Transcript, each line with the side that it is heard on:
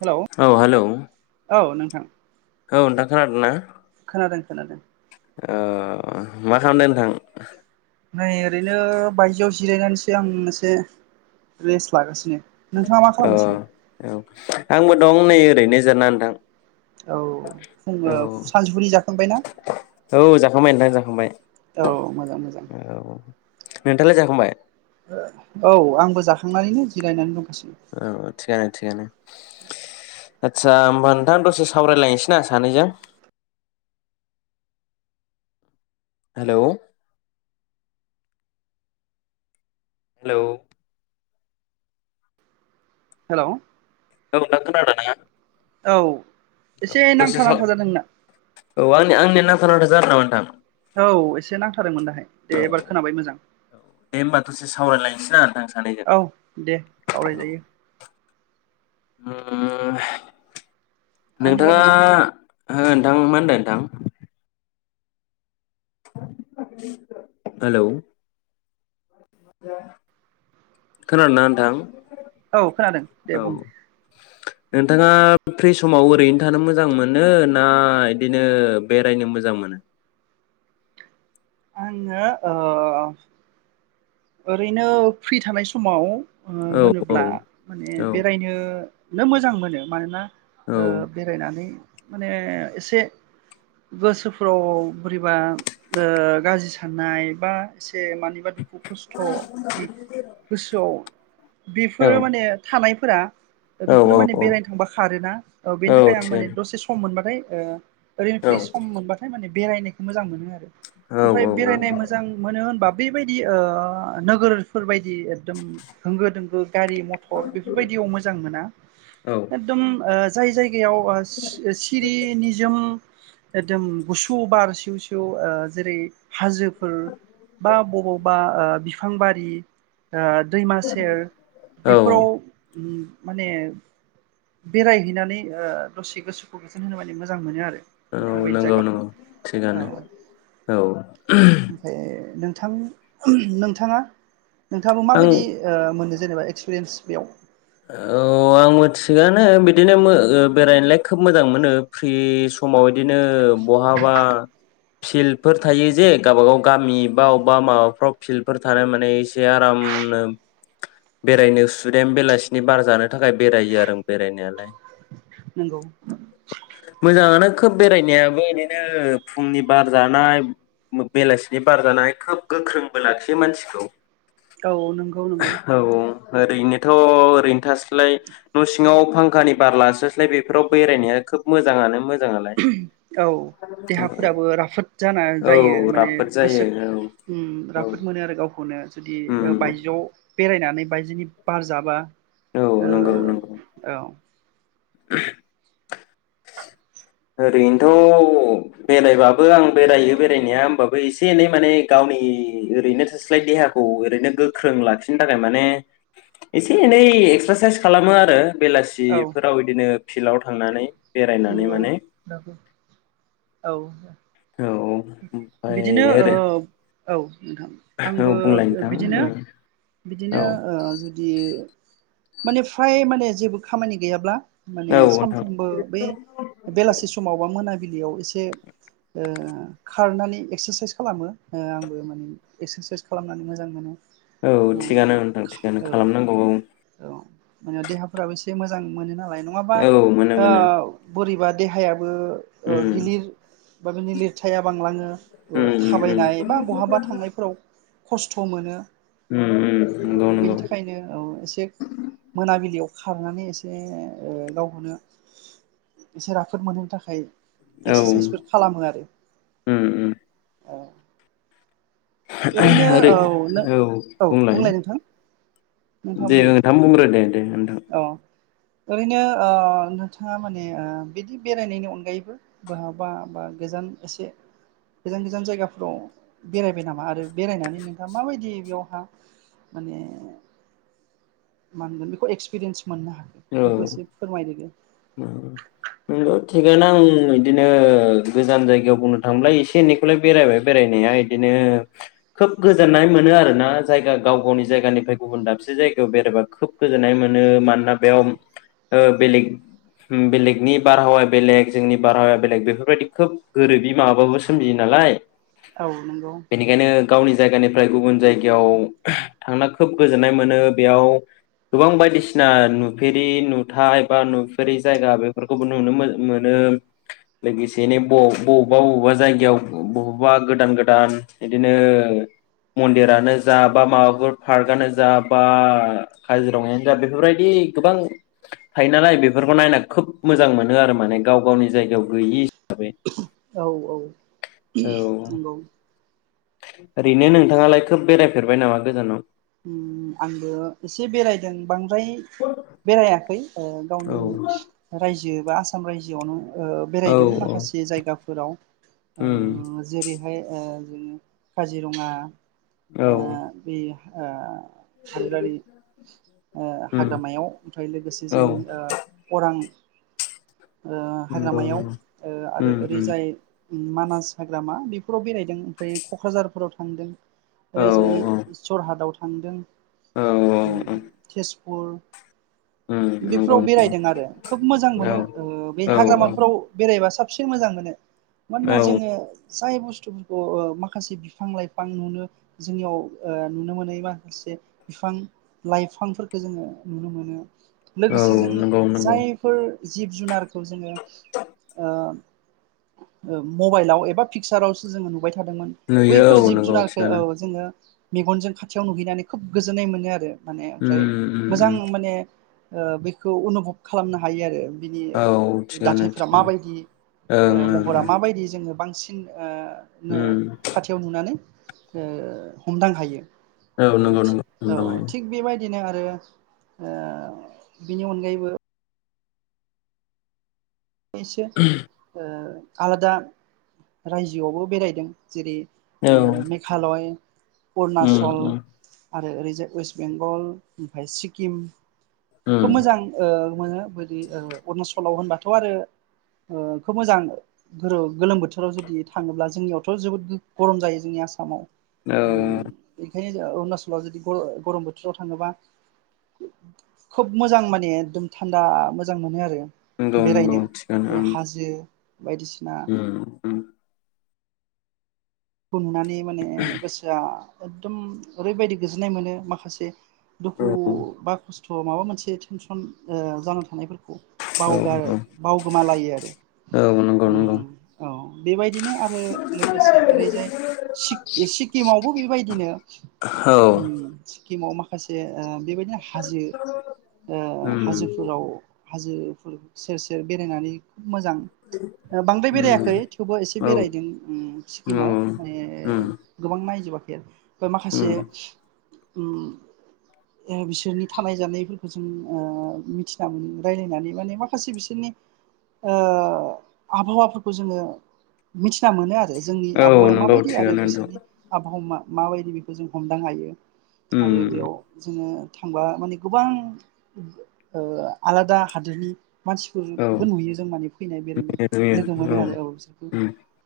right: Hello
left: औ हेल'।
right: [inaudible]
left: औ नोंथां खोनादों ना?
right: खोनादों खोनादों।
left: अ मा खालामदों नोंथां?
right: नै ओरैनो बायजौ जिरायनानैसो आं मोनसे रेस्ट लागासिनो। नोंथाङा मा
left: औ
right: खालामगासिनो
left: औ आंबो दं। नै ओरैनो जिरायना नोंथां।
right: औ फुं
left: औ
right: सानजफुनि जाखांबायनाा
left: औ जाखांबाय नोंथां जाखांबाय
right: औ मोजां मोजां।
left: नोंथांलाय जाखांबाय?
right: औ आंबो जाखांनानैनो जिरायनानै दं।
left: औ थिगानो थिगानो। आदसा होमबा नोंथा दसे सावरायलायनोसै ना सानैजों हेलौ। हेलौ।
right: हेलौ
left: औ खोनादोंना?
right: औ। एसे
left: दसे
right: नांथा
left: साव
right: नांथा जादों नोंना
left: औ आंनि आंनि नांथा नांथा जादों नामा नोंथां।
right: औ एसे नां थादोंमोन दाहाय दे एबार खोनाबाय मोजां
left: दे होमबा दसे सावरायलायनोसै ना नोंथां सानैजों
right: औ दे
left: औ उम
right: सावरायजायो।
left: [unintelligible] नोंथाङा ओहो
right: मानि बागै
left: नोंथां मा होनदों नोंथां। हेलौ। खोनादों ना नोंथां।
right: औ खोनादों दे
left: औ
right: बुं ।
left: नोंथाङा फ्रि समाव ओरैनो थानो मोजां मोनो ना इदिनो बेरायनो मोजां मोनो।
right: आंङो ओ ओरैनो फ्रि थानाय समाव ओ
left: औ
right: होनोब्ला माने
left: औ
right: बेरायनो नों मोजां मोनो मानोना
left: औ
right: ओ बेरायनानै माने एसे गोसोफ्राव बोरैबा ओ गाज्रि साननाय बा एसे मानि खस्थ' जुदि गोसोआव
left: औ
right: बेफोरो माने थानाय फोरा ओ बेफोरो
left: औ
right: माने बेरायनो थांबा खारोना ओ बेनि थाखाय आं
left: औ औ थिगानो औ
right: माने दसे सम मोनबाथाय [unintelligible] ओरैनो फ्रि सम मोनबाथाय माने बेरायनायखौ मोजां मोनो आरो।
left: औ
right: ओमफ्राय
left: औ
right: बेरायनाय मोजां मोनो होनब [unintelligible] दि ओ नोगोरफोर बायदि एकदम होंगो दोंगो गारि मथर बेफोरबायदियाव मोजां मोना
left: औ
right: एकदम ओ जाय जाय जायगायाव ओ सिरि निजोम एकदम गुसु बार सिउ सिउ ओ जेरै हाजोफोर बा बबाव बा ओ बिफांबारि ओ दैमा सेर
left: औ
right: बेफोराव उम माने बेरायहैनानै ओ दसे गोसोखौ गोजोन होनो माने मोजां मोनो आरो ।
left: औ नंगौ नंगौ थिगानो
right: औ
left: औ [unintelligible]
right: ओमफ्राय नोंथां [unintelligible] नोंथाङा नोंथाङाबो
left: आं
right: माबायदि ओ मोनो जेनेबा एक्सपिरियेन्स? बेयाव
left: औ आं मिथिगानो बिदिनो मो ओ बेरायनोलाय खोब मोजां मोनो फ्रि समाव बिदिनो बहाबा फिल्डफोर थायो जे गावबा गाव गामि बा अब्बा माबाफ्राव फिल्डफोर थानाय माने एसे आरामनो बेरायनो सुदेम बेलासि नि बार जानो थाखाय बेरायो आरो बेरायनायालाय
right: नंगौ
left: मोजांआनो । खोब बेरायनायाबो बिदिनो फुंनि बार जानाय बेलासिनि बार जानाय खोब गोख्रोंबो लाखियो मानसिखौ ।
right: औ नंगौ नंगौ ।
left: ओरैनोथ' ओरैनो थाल्साय न' सिङाव फांखानि बार लास्लायस्लाय बेफोराव बेरायनाया खोब मोजांङानो मोन
right: [unintelligible] औ देहाफोराबो राफोद जाना जायो
left: औ
right: माने
left: राफोद जायो
right: गोसो
left: औ औ
right: राफोद मोनो आरो गावखौनो जुदि
left: उम
right: बायजोआव बेरायनानै बायदिनि बार जाबा
left: औ
right: ओ
left: नंगौ नंगौ
right: औ ।
left: [unintelligible] ओरैनोथ' बेरायबाबो आं बेरायो बेरायनाया होमबाबो एसे एनै माने गावनि ओरैनो थाल्साय देहाखौ ओरैनो गोख्रों लाखिनो थाखाय माने एसे एनै एक्सारसाइस खालामो आरो
right: औ
left: बेलासिफोराव बिदिनो फिल्डआव थांनानै बेरायनानै माने
right: [unintelligible] औ
left: औ ओमफ्राय
right: बिदिनो ओ
left: ओरै
right: औ । नोंथां
left: औ
right: आंबो
left: बुंलाय नोंथां
right: बिदिनो
left: उम,
right: बिदिनो
left: औ
right: ओ जुदि माने फ्राय माने जेबो खामानि गैयाब्ला माने
left: औ नोंथां
right: सानफ्रामबो बै बेलासि समाव बा मोना बिलियाव ऐसे [unintelligible] ओ खारनानै एक्सारसाइस खालामो आंबो माने एक्सारसाइस खालामनानै मोजां मोनो
left: औ थिगानो नोंथां थिगानो
right: औ
left: खालामनांगौ औ
right: औ मान देहाफ्राबो एसे मोजां मोजां मोनो नालाय नंङाबा
left: औ मोनो मोनो
right: बोरैबा देहाया ओ
left: उम
right: गिलिर [unintelligible] फिथायाइया बांलाङो
left: उम उम
right: थाबायनाय बा बहाबा थांनायफोराव खस्थ मोनो
left: उम उम नंगौ
right: ओम
left: नंगौ
right: बेनि थाखायनो औ एसे मोनाबिलियाव खारनानै एसे ओह गावखौनो एसे राफोद मोनहोनो थाखाय एक्सारसाइसफोर खालामो आरो
left: ओम ओम
right: औ ओरैनो
left: ओरै
right: नों
left: औ बुंलाय
right: नोंथाङा
left: दे
right: बुंदो
left: नोंथां बुंग्रो दे दे नोंथां
right: औ ओरैनो ओह नोंथाङा माने बिदि बेरायनायनि अनगायैबो बहाबा बा गोजान एसे गोजान गोजान जायगाफोराव बेरायबाय नामा आरो बेरायनानै नोंथाङा माबायदि बेयावहा माने मा होनगोन बेखौ एक्स पिरिनस मोननो हागोन
left: औ
right: बेखौ एसे फोरमायदो दे
left: नंगौ थिगानो आं इदिनो गोजान जायगायाव बुंनो थांओब्ला एसे एनैखौलाय बेरायबाय बेरायनाया इदिनो खोब गोजोननाय मोनो आरोना जायगा गाव गावनि जायगानिफ्राय गुबुन दाबसे जायगायाव बेरायबा खोब गोजोननाय मोनो मानोना बेयाव ओह बेलेग बेलेगनि बारहावाया बेलेग जोंनि बारहावाया बेलेग बेफोरबायदि खोब गोरोबि माबाबाबो सोमजियो नालाय
right: औ नंगौ
left: बेनिखायनो गावनि जायगानिफ्राय गुबुन जायगायाव थांना खोब गोजोननाय मोनो बेयाव गोबां बायदिसिना नु नुफेरि नुथाय बा नुफेरि जायगा बेफोरखौबो नुनो मोन मोनो लोगोसेनो बव बवबा बवबा जायगायाव बबावबा गोदान गोदान बिदिनो मन्दिरानो जा बा माबाफोर फार्कआनो जा बा काजिरङायानो जा बेफोरबायदि गोबां थायो नालाय बेफोरखौ नायना खोब मोजां मोनो आरो माने गाव गावनि जायगायाव गैयि हिसाबै
right: औ औ
left: औ
right: नंगौ
left: ओरैनो नोंथांङालाय खोब बेरायफेरबाय नामा गोजानाव
right: आंबो एसे बेरायदों बांद्राय बेरायाखै ओह
left: औ
right: गावनि रायजो दा आसाम रायजोआवनो ओह बेरायदों
left: औ
right: माखासे जायगाफोराव
left: उम
right: ओम जेरैहाय ओह बिदिनो काजिरंङा
left: औ
right: ओह हादोरारि ओह
left: उम
right: हाग्रामायाव ओमफ्राय लोगोसे
left: औ
right: जों ओह अरां ओह
left: नंगौ
right: हाग्रामायाव ओह आरो
left: उम उम
right: ओरैजाय मानास हाग्रामा बेफोराव बेरायदों ओमफ्राय क'क्राझारफोराव थांदों।
left: औ
right: ओरैजाय जरहाटाव थांदों।
left: औ
right: ओम
left: औ
right: [unintelligible]
left: उम नंगौ
right: बेफोराव
left: नंगौ
right: बेरायदों आरो खोब मोजां
left: औ
right: मोनो ओ बे
left: औ
right: हाग्रामाफोराव बेरायबा [unintelligible] बेसे मोजां मोनो। मानोना
left: औ
right: जोङो जाय बुस्थुफोरखौ माखासे बिफां -लाइफां नुनो जोंनियाव नुनो मोनै माखासे बिफां -लाइफांफोरखौ जोङो नुनो मोनो।
left: औ
right: लोगोसे जों
left: नंगौ नंगौ
right: जायफोर जिब जुनारखौ जोङो ओ। मबाइलाव एबा पिकसारावसो जोङो नुबाय थादोंमोन
left: नुयो
right: बैफोर
left: औ
right: जिब
left: नंगौ
right: जुनारखौ
left: थिगानो
right: औ जोङो मेगनजों खाथियाव नुहैनानै खोब गोजोननाय मोनो आरो। माने
left: उम
right: ओमफ्राय
left: उम
right: मोजां
left: उम
right: माने ओ बेखौ अनुभब खालामनो हायो आरो। बिनि
left: औ थिगानो
right: दाथायफ्रा
left: थिगानो
right: माबायदि
left: ओं
right: महरा माबायदि जोङो बांसिन ओ।
left: ओं
right: [unintelligible] खाथियाव नुनानै ओ। हमदां हायो।
left: औ नंगौ नोंगौ हमदां
right: औ
left: हायो।
right: [unintelligible] आरो ओ बिनि अनगायैबो एसे ओ आलादा रायजोआवबो बेरायदों जेरै ओ
left: औ
right: मेघालय,
left: उम
right: अरुनाचल
left: उम
right: आरो ओरैजाय वेस्ट बेंगल ओमफ्राय सिकिम
left: उम
right: खोब मोजां ओ बेदि अरुणचलाव होनबा थ' आरो ओ खोब मोजां गो -गोलोम बोथोराव जुदि थाङोब्ला जोंनियावथ' जोबोद गरम जायो जोंनि आसामाव। उम बेखायनो
left: [inaudible]
right: अरुणाचलाव जुदि ग गरम बोथोराव थाङोबा खोब मोजां माने एखदम थान्दा
left: नंगौ नंगौ
right: बेरायनो
left: थिगानो
right: ओ हाजो बायदिसिना
left: ओं उम उम
right: खौ नुनानै माने गोसोआ एकदम ओरैबायदि गोजोननाय मोनो माखासे
left: औ
right: दुखु बा खस्थ ओ माबा मोनसे टेनसन ओ जाना थानायफोर बावगारो
left: औ औ
right: बावगोमालायो आरो
left: औ नंगौ नंगौ
right: औ बेेबाय बिदिनो आरो लोगोसे ओरैजाय सिक सिक्किमावबो बेबायदिनो
left: औ
right: स्किमाव माखासे बेबायदिनो हाजो ओ
left: उम
right: हाजोफोराव हाजोफोर सेर सेर बेरायनानै मोजां बांद्राय
left: उम
right: बेरायाखै थेवबो एसे
left: औ
right: बेरायदों स्किमाव माने
left: उम
right: गोबां [inaudible] बा माखासे
left: उम
right: [inaudible] बिसोरनि थानाय जानायफोर जों ओ मिथिना मोनो रायलायनानै माने माखासे बिसोरनि आबहावाफोरखौ जोंङो मिथिना मोनो आरो जों
left: औ
right: आबहावाया
left: नंगौ
right: माबायदि आरो
left: थिगानो नोंथां
right: बिसोरनि आबहावा मा माबायदि बेखौ जों हमदां हायो आरो
left: उम
right: बेयाव जोंङो थांबा माने गोबां ओ आलादा हादोरनि
left: औ
right: मानसिफोरबो नुयो जों माने फैनाय बेरायनाय लोगो मोनो आरो औ बिसोरखौ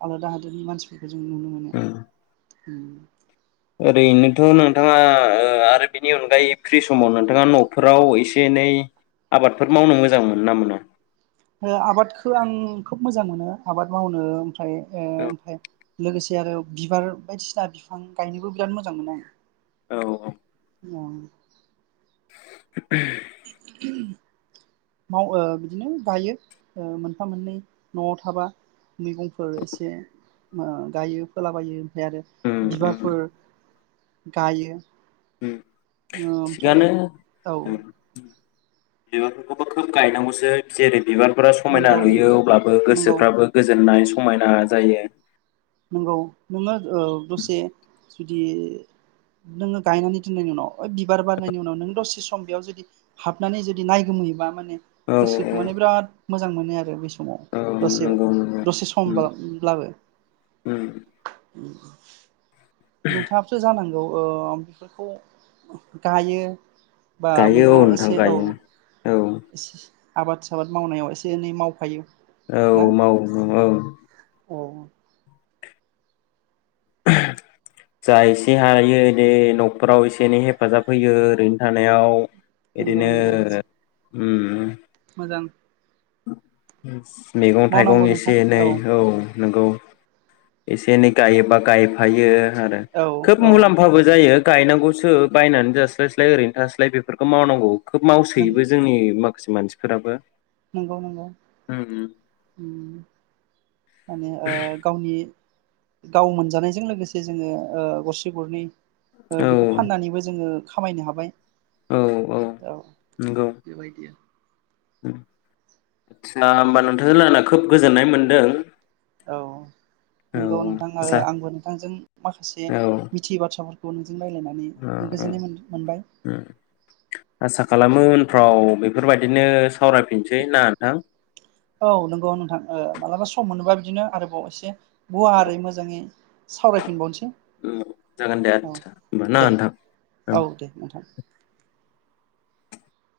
right: आलादा [unintelligible] जों नुनो मोनो [inaudible]
left: ओरैनोथ नोंथांङा आरो बिनि अनगायै फ्रि समाव नोंथांङा नफोराव एसे एनै आबादफोर मावनो मोजां मोनो ना मोना
right: आबादखौ आं खोब मोजां मोनो आबाद मावनो
left: औ
right: [inaudible] लोगोसे आरो बिबार बायदिसिना बिफां गायनोबो बिराद मोजां मोनो आं
left: औ-औ
right: औ
left: [inaudible]
right: माव ओ बिदिनो गायो मोनफा मोननै नआव थाबा मैगंफोर एसे ओ गायो फोलाबायो ओमफाय आरो
left: उम उम
right: बिबारफोर गायो।
left: उम
right: ओमफ्राय
left: थिगानो
right: औ
left: बिबारफोरखौबो खोब गायनांगौसो जेरै बिबारफोरा समायना
right: नंगौ नंगौ
left: नुयो अब्लाबो
right: नंगौ
left: गोसोफ्राबो गोजोननाय स समायना जायो।
right: नोंगौ नोङो ओ दसे जुदि नोङो गायनानै दिननि उनाव ओ बिबार बारनायनि उनाव नों दसे सम बेयाव जुदि हाबनानै जुदि नायगोमोयोबा माने
left: औ औ
right: गोसोखौ माने बिराद मोजां मोनो आरो बे समाव
left: औ
right: दसे
left: नंगौ नंगौ
right: दसे
left: उम
right: समब्ला-ब्लाबो।
left: उम
right: [inaudible] नोंथाङाबोथो जानांगौ ओ बेफोरखौ गायो। बा
left: गायो औ
right: मैगं
left: नोंथां
right: ओसे औ
left: गायो औ
right: सेसे आबाद आबाद मावनायाव एसे एनै मावफायो ना
left: औ मावो ओं।
right: औ
left: ओहो जा एसे हायोे दे न'खराव एसे एनै हेफाजाब होयो ओरैनो थानायाव।
right: नंगौ
left: इदिनो
right: नंगौ
left: उम।
right: मोजां।
left: [unintelligible] मैगं-थाइगं
right: मावनांगौ
left: एसे
right: नोंथां
left: एनै औ नंगौ। एसे एनै गायोबा गायफायो आरो
right: औ
left: खोब
right: औ
left: मुलाम्फाबो जायो गायनांगौसो बायनानै जास्लायस्लाय ओरैनो थास्लाय बेफोरखौ मावनांगौ। खोब
right: नों
left: मावसोयोबो जोंनि माख खासे मानसिफोराबो।
right: नंगौ नंगौ।
left: उम
right: माने ओ गावनि गाव मोनजानायजों लोगोसे जोङो ओ गरसे गरनै ओ
left: औ
right: बेखौ फाननानैबो जोङो खामायनो हाबाय। औ
left: नंगौ
right: बेबायदि।
left: [unintelligible] होमबा नोंथांजों रायलायना खोब गोजोननाय मोनदों।
right: औ
left: औ
right: नंगौ नोंथां
left: आसा
right: आरो आंबो नोंथांजों माखासे
left: औ
right: मिथियै बाथ्राफोरख बुन जों रायलायनानै
left: औ
right: गोजोननाय मोन-मोनबाय।
left: उम आसा खालामो उनफ्राव बेफोरबायदिनो सावरायफिनसै ना नोंथां?
right: औ नंगौ नोंथां ओ मालाबा सम मोनोबा बिदिनो आरोबाव एसे
left: औ
right: गुवारै मोजाङै सावरायफिनबावनोस
left: उम जागोन दे आदसा होमबा ना
right: दे
left: नोंथां औ
right: दे नोंथां